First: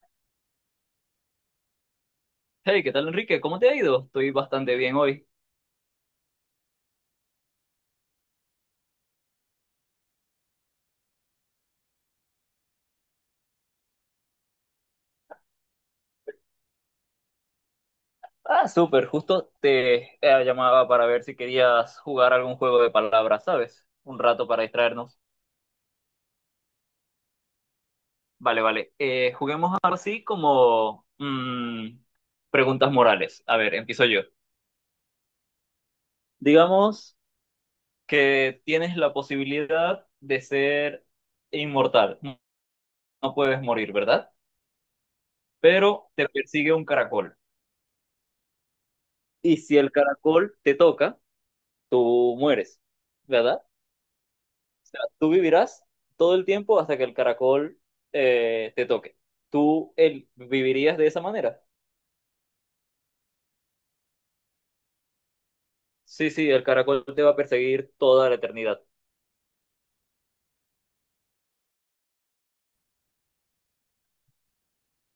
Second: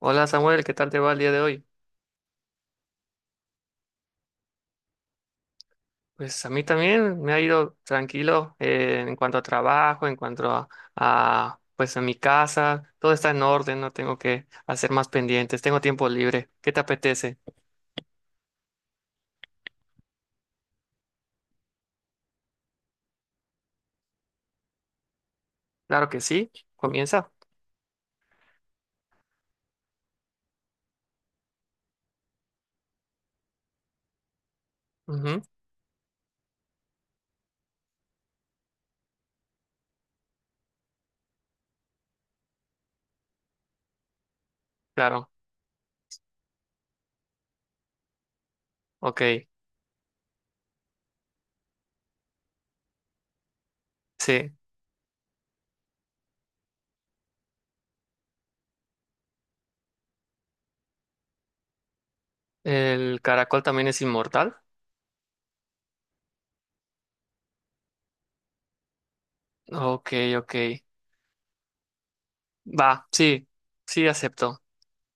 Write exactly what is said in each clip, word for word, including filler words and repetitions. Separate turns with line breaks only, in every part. Hola Samuel, ¿qué tal te va el día de hoy?
Hey, ¿qué tal, Enrique? ¿Cómo te ha ido? Estoy bastante bien hoy.
Pues a mí también me ha ido tranquilo eh, en cuanto a trabajo, en cuanto a, a, pues en mi casa, todo está en orden, no tengo que hacer más pendientes, tengo tiempo libre. ¿Qué te apetece?
Ah, súper, justo te eh, llamaba para ver si querías jugar algún juego de palabras, ¿sabes? Un rato para distraernos.
Claro que sí, comienza.
Vale, vale. Eh, juguemos ahora sí como mm, preguntas morales. A ver, empiezo yo.
Ujú,
Digamos que tienes la posibilidad de ser inmortal. No no puedes morir, ¿verdad?
claro,
Pero te persigue un caracol.
ok,
Y si el caracol te toca, tú mueres, ¿verdad?
sí.
Sea, tú vivirás todo el tiempo hasta que el caracol eh, te toque. ¿Tú el, vivirías de esa manera?
¿El caracol también es inmortal?
Sí, sí, el caracol te va a perseguir toda la eternidad.
Ok, ok. Va, sí, sí acepto.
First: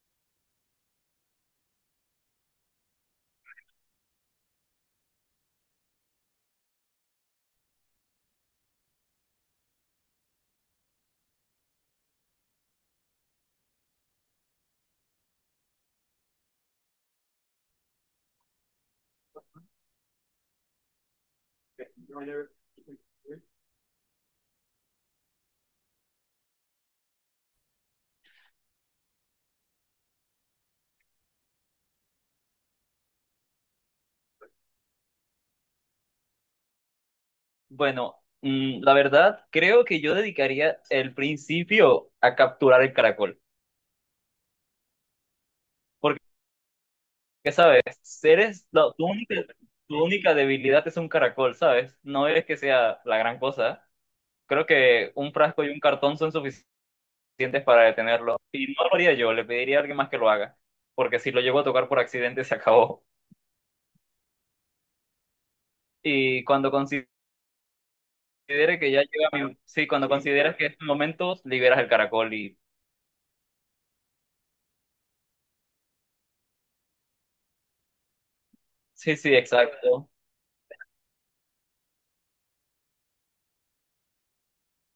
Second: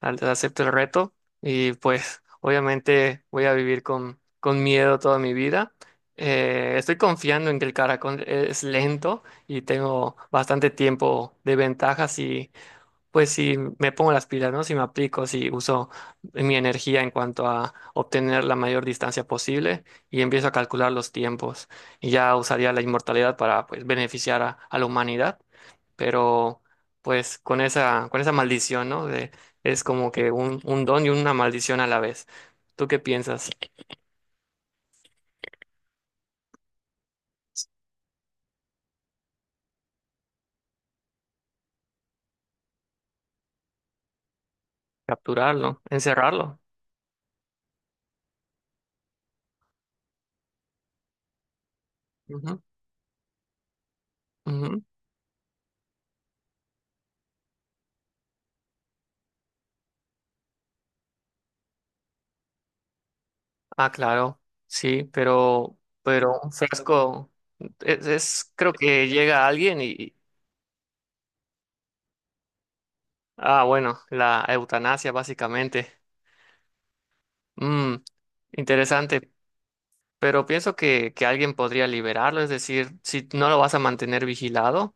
Antes acepto el reto y pues obviamente voy a vivir con, con miedo toda mi vida. Eh, estoy confiando en que el caracol e, es lento y tengo bastante tiempo de ventaja, si pues si me pongo las pilas, ¿no? Si me aplico, si uso mi energía en cuanto a obtener la mayor distancia posible y empiezo a calcular los tiempos. Y ya usaría la inmortalidad para pues beneficiar a, a la humanidad, pero pues con esa, con esa maldición, ¿no? De, es como que un, un don y una maldición a la vez. ¿Tú qué piensas?
Bueno, mm, la verdad, creo que yo dedicaría el principio a capturar el caracol.
¿Capturarlo?
Porque,
¿Encerrarlo?
¿sabes? Eres, la- tu única, tu única debilidad es un caracol, ¿sabes? No eres que
Ujú,
sea la gran cosa. Creo
ujú.
que un frasco y un cartón son suficientes. Suficientes para detenerlo. Y no lo haría yo, le pediría a alguien más que lo haga, porque si lo llego a tocar por accidente se acabó.
Ah, claro, sí, pero, pero
Y
un
cuando considere
frasco es, es- creo
que ya
que llega
llega mi...
alguien
Sí, cuando
y,
consideras que es tu momento, liberas el caracol y...
ah, bueno, la eutanasia básicamente. Mm,
Sí,
interesante,
sí, exacto.
pero pienso que, que alguien podría liberarlo, es decir, si no lo vas a mantener vigilado.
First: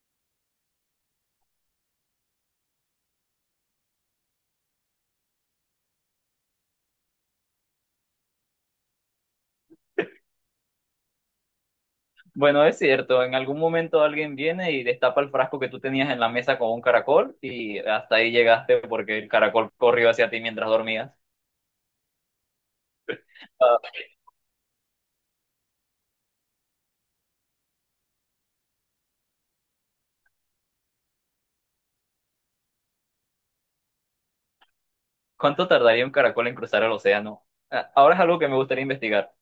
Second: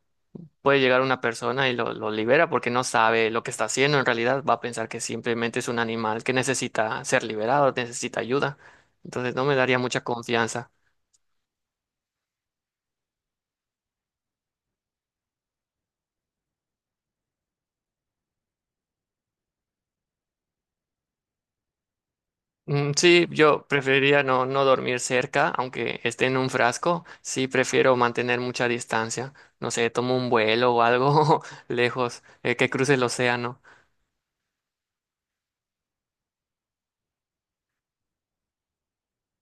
Puede llegar una persona y lo, lo libera porque no sabe lo que está haciendo. En realidad va a pensar que simplemente es un animal que necesita ser liberado, necesita ayuda. Entonces no me daría mucha confianza.
Bueno, es cierto, en algún momento alguien viene y destapa el frasco que tú tenías en la mesa con un caracol y hasta ahí llegaste porque el caracol corrió hacia ti mientras dormías.
Mm, sí, yo
Ah,
preferiría no, no dormir cerca, aunque esté en un frasco. Sí, prefiero mantener mucha distancia. No sé, tomo un vuelo o algo lejos, eh, que cruce el océano.
¿cuánto tardaría un caracol en cruzar el océano? Ah, ahora es algo que me gustaría investigar,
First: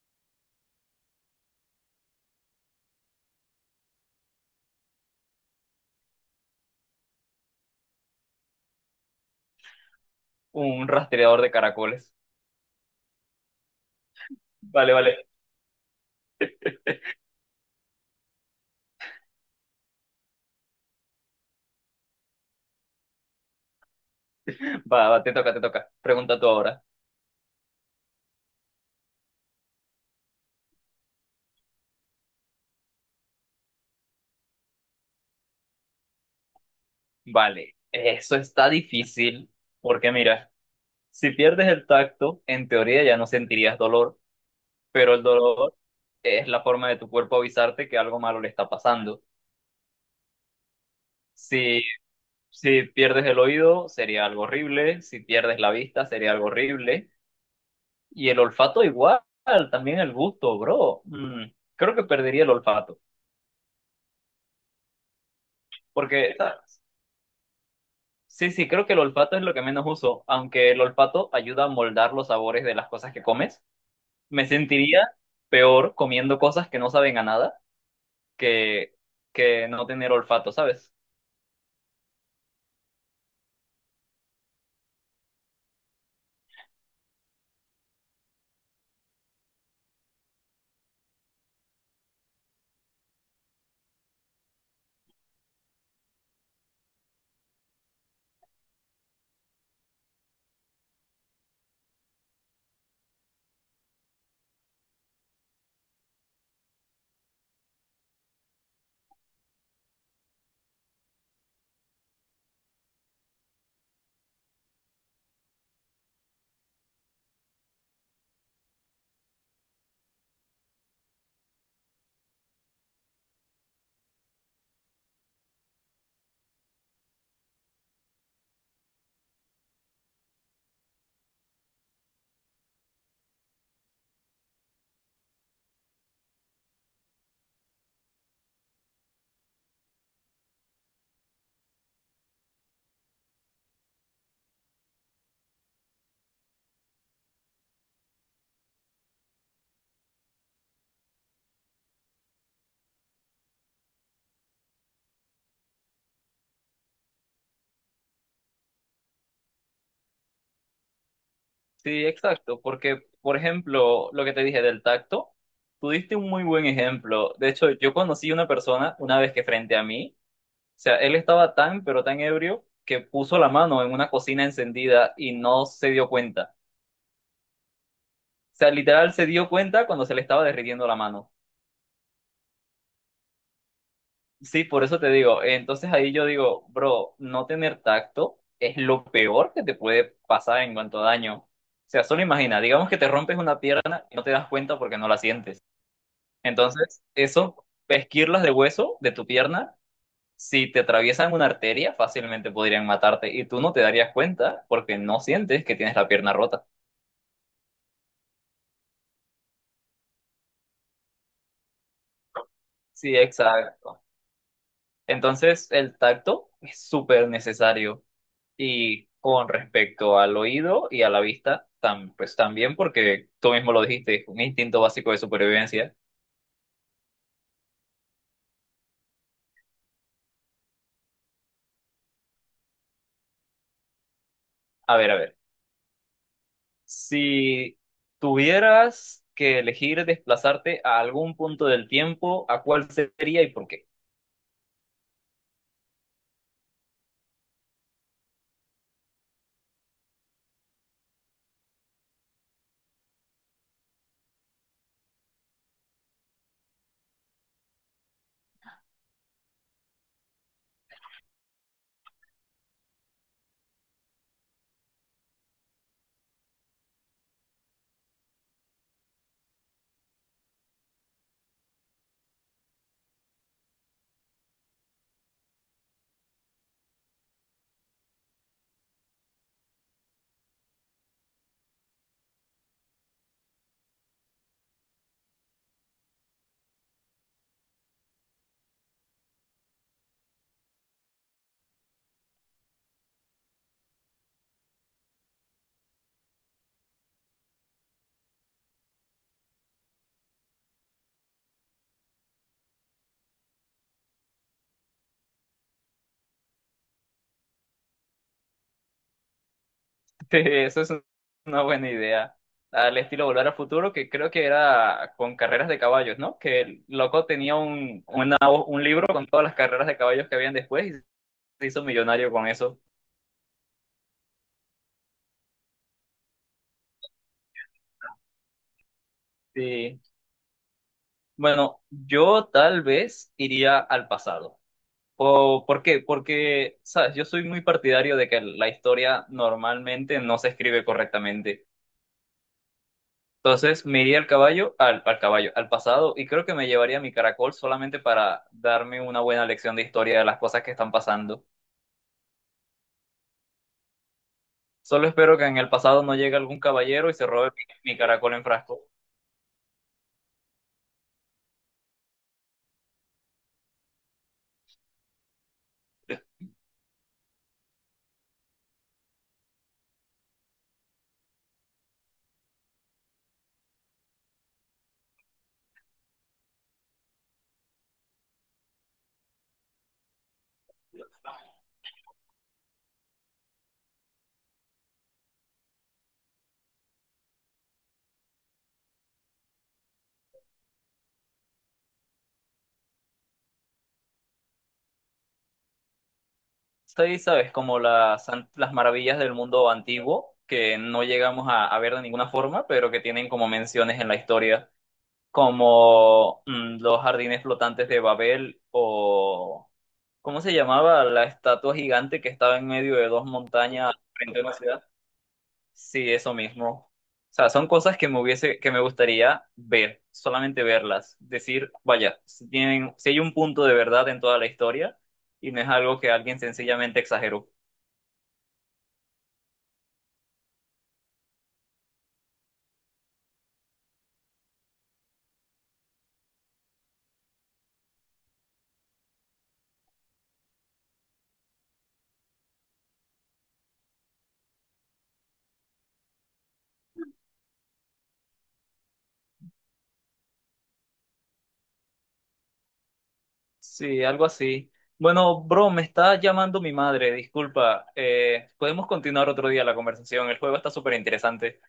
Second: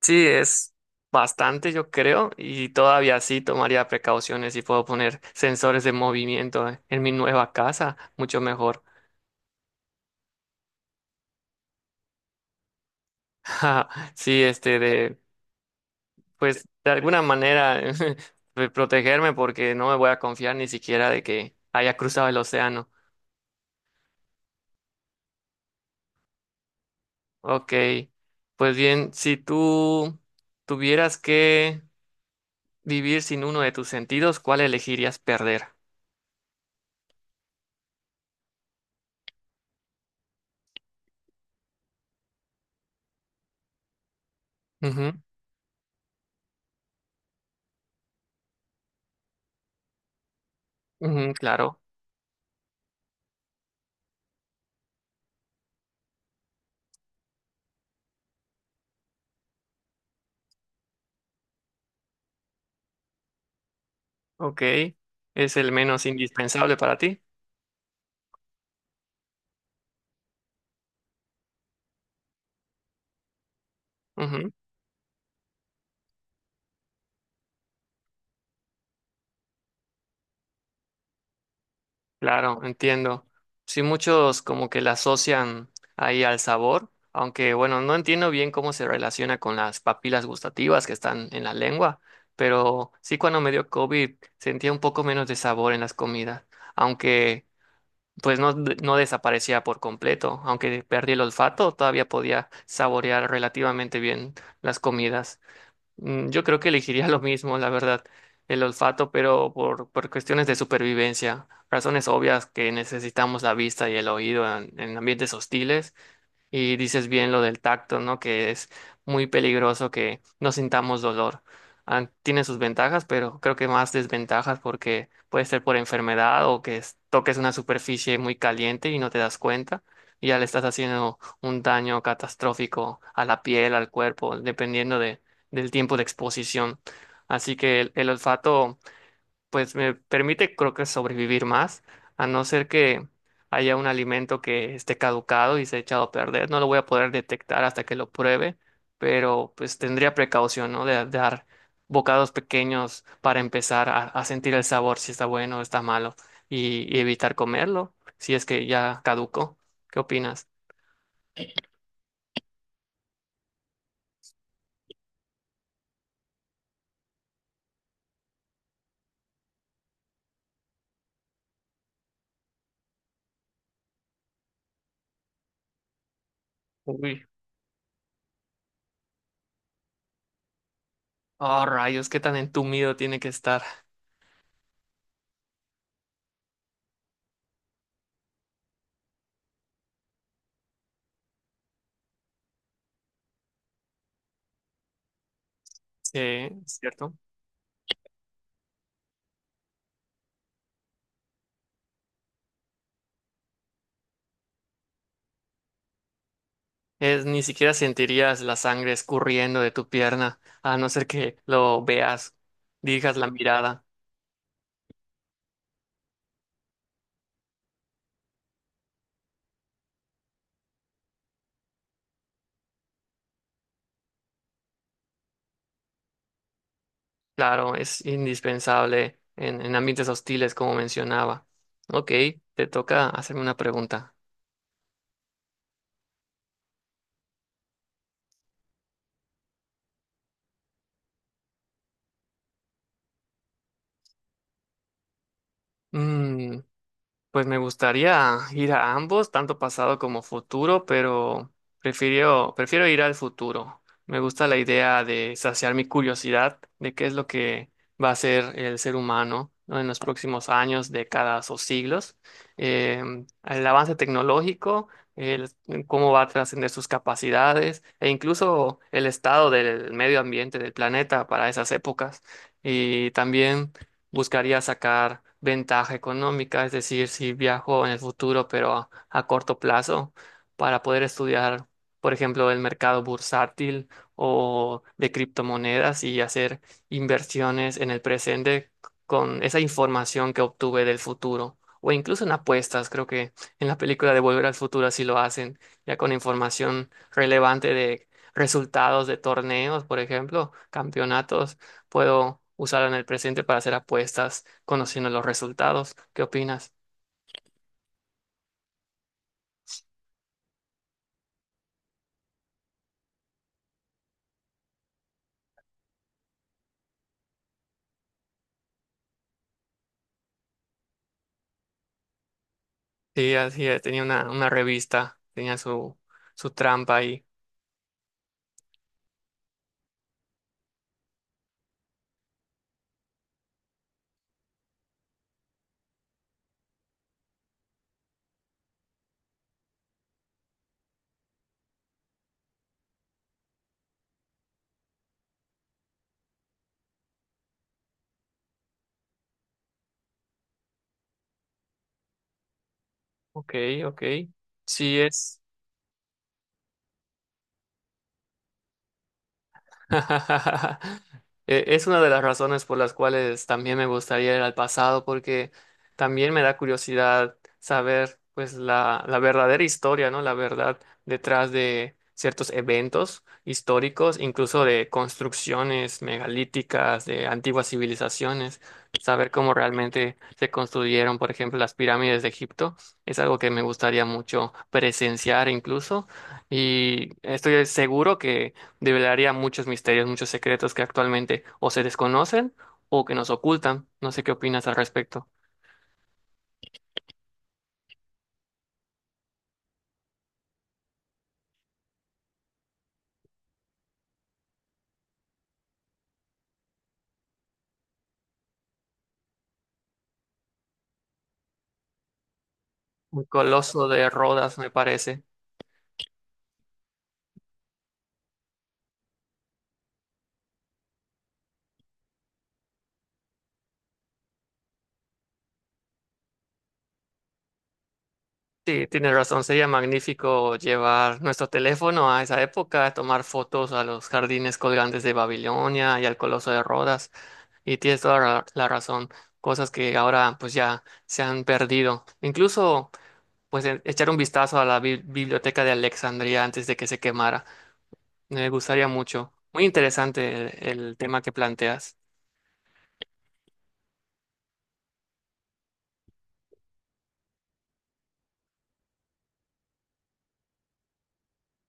Sí, es bastante, yo creo, y todavía sí tomaría precauciones y puedo poner sensores de movimiento en mi nueva casa, mucho mejor.
un rastreador de caracoles.
Ja, sí, este
Vale,
de,
vale.
pues de alguna manera de protegerme porque no me voy a confiar ni siquiera de que haya cruzado el océano.
Va, va, te toca, te toca. Pregunta tú ahora.
Ok, pues bien, si tú tuvieras que vivir sin uno de tus sentidos, ¿cuál elegirías perder?
Vale, eso está difícil porque mira, si pierdes el tacto, en teoría ya no sentirías dolor, pero
Ujú,
el dolor es la forma de tu cuerpo avisarte que algo malo le está pasando.
ujú, claro.
Si, si pierdes el oído, sería algo horrible, si pierdes la vista, sería algo horrible, y el olfato igual, también el gusto, bro. Mm, creo que perdería el olfato,
Ok, es el menos
porque
indispensable para ti.
sí, sí, creo que el olfato es lo que menos uso, aunque el olfato ayuda a moldar los sabores de las cosas que comes. Me
Ujú,
sentiría peor comiendo cosas que no saben a nada que, que no tener olfato, ¿sabes?
claro, entiendo. Sí, muchos como que la asocian ahí al sabor, aunque bueno, no entiendo bien cómo se relaciona con las papilas gustativas que están en la lengua, pero sí cuando me dio cóvid sentía un poco menos de sabor en las comidas, aunque pues no, de- no desaparecía por completo, aunque perdí el olfato, todavía podía saborear relativamente bien las comidas. Mm, yo creo que elegiría lo mismo, la verdad, el olfato, pero por, por cuestiones de supervivencia, razones obvias que necesitamos la vista y el oído en, en ambientes hostiles, y dices bien lo del tacto, ¿no? Que es muy peligroso que no sintamos dolor. Ah, tiene sus ventajas, pero creo que más desventajas porque puede ser por enfermedad o que es- toques una superficie muy caliente y no te das cuenta. Y ya le estás haciendo un daño catastrófico a la piel, al cuerpo, dependiendo de, del tiempo de exposición. Así que el, el olfato pues me permite creo que sobrevivir más, a no ser que haya un alimento que esté caducado y se ha echado a perder. No lo voy a poder detectar hasta que lo pruebe, pero pues tendría precaución, ¿no? De, dar bocados pequeños para empezar a, a sentir el sabor, si está bueno o está malo, y, y evitar comerlo, si es que ya caducó. ¿Qué opinas?
Sí, exacto, porque, por ejemplo, lo que te dije del tacto, tú diste un muy buen ejemplo. De hecho, yo conocí una persona una vez que frente a mí, o sea, él estaba tan, pero tan ebrio que puso la mano en una cocina encendida y no se dio cuenta.
Uy.
O sea, literal se dio cuenta cuando se le estaba derritiendo la mano.
Oh, rayos, qué tan entumido tiene que estar.
Sí, por eso te digo. Entonces ahí yo digo, bro, no tener tacto es lo peor que te puede pasar en cuanto a daño. O sea, solo imagina, digamos que te rompes una pierna y no te das cuenta porque no la sientes.
Sí,
Entonces,
¿cierto?
eso, esquirlas de hueso de tu pierna, si te atraviesan una arteria, fácilmente podrían matarte y tú no te darías cuenta porque no sientes que tienes la pierna rota.
Es, ni siquiera sentirías la sangre escurriendo de tu pierna, a no ser que lo veas,
Sí,
dirijas la mirada.
exacto. Entonces, el tacto es súper necesario. Y con respecto al oído y a la vista, tam- pues también, porque tú mismo lo dijiste, es un instinto básico de supervivencia.
Claro, es indispensable en, en ambientes hostiles, como mencionaba. Ok, te toca hacerme una pregunta.
A ver, a ver, si tuvieras que elegir desplazarte a algún punto del tiempo, ¿a cuál sería y por qué?
Mm, pues me gustaría ir a ambos, tanto pasado como futuro, pero prefiero, prefiero ir al futuro. Me gusta la idea de saciar mi curiosidad de qué es lo que va a ser el ser humano, ¿no? En los próximos años, décadas o siglos. Eh, el avance tecnológico, el- cómo va a trascender sus capacidades e incluso el estado del medio ambiente del planeta para esas épocas. Y también buscaría sacar ventaja económica, es decir, si viajo en el futuro, pero a, a corto plazo, para poder estudiar, por ejemplo, el mercado bursátil o de criptomonedas y hacer inversiones en el presente con esa información que obtuve del futuro. O incluso en apuestas, creo que en la película de Volver al Futuro así lo hacen, ya con información relevante de resultados de torneos, por ejemplo, campeonatos. Puedo usarlo en el presente para hacer apuestas, conociendo los resultados. ¿Qué opinas?
Eso es una buena idea. Al estilo Volver al Futuro, que creo que era con carreras de caballos, ¿no? Que el loco tenía un, una- un libro con todas las carreras de caballos que habían después y se hizo millonario con eso.
Sí, así es. Tenía una, una revista, tenía su, su trampa ahí.
Sí. Bueno, yo tal vez iría al pasado. ¿O por qué? Porque, sabes, yo soy muy partidario de que la historia normalmente no se escribe correctamente. Entonces, me iría al caballo, al, al caballo, al pasado, y creo que me llevaría mi caracol solamente para darme una buena lección de historia de las cosas que están pasando.
Ok, ok. Sí
Solo espero
es.
que en el pasado no llegue algún caballero y se robe mi, mi caracol en frasco.
E- Es una de las razones por las cuales también me gustaría ir al pasado, porque también me da curiosidad saber pues la, la verdadera historia, ¿no? La verdad detrás de ciertos eventos históricos, incluso de construcciones megalíticas, de antiguas civilizaciones, saber cómo realmente se construyeron, por ejemplo, las pirámides de Egipto, es algo que me gustaría mucho presenciar incluso, y estoy seguro que develaría muchos misterios, muchos secretos que actualmente o se desconocen o que nos ocultan. No sé qué opinas al respecto.
Sí, sabes, como las, an- las maravillas del mundo antiguo, que no llegamos a, a ver de ninguna forma, pero que tienen como menciones en la historia, como mm, los jardines flotantes de Babel o, ¿cómo se llamaba? La estatua gigante que estaba en medio de
Un
dos
coloso
montañas
de
frente a una
Rodas, me
ciudad.
parece.
Sí, eso mismo. O sea, son cosas que me hubiese, que me gustaría ver, solamente verlas, decir, vaya, si tienen, si hay un punto de verdad en toda la historia y no es algo que alguien sencillamente exageró.
Sí, tienes razón, sería magnífico llevar nuestro teléfono a esa época, tomar fotos a los jardines colgantes de Babilonia y al Coloso de Rodas. Y tienes toda ra- la razón, cosas que ahora pues ya se han perdido. Incluso pues e- echar un vistazo a la bi- biblioteca de Alejandría antes de que se quemara. Me gustaría mucho. Muy interesante el, el tema que planteas.
Sí, algo así. Bueno, bro, me está llamando mi madre, disculpa. Eh, podemos continuar otro día la conversación. El juego está súper interesante.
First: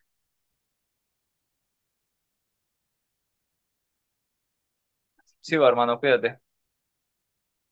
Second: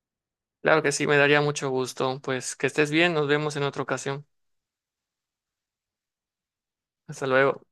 Claro que sí, me daría mucho gusto. Pues que estés bien, nos vemos en otra ocasión.
Sí, va, hermano, cuídate.
Hasta luego.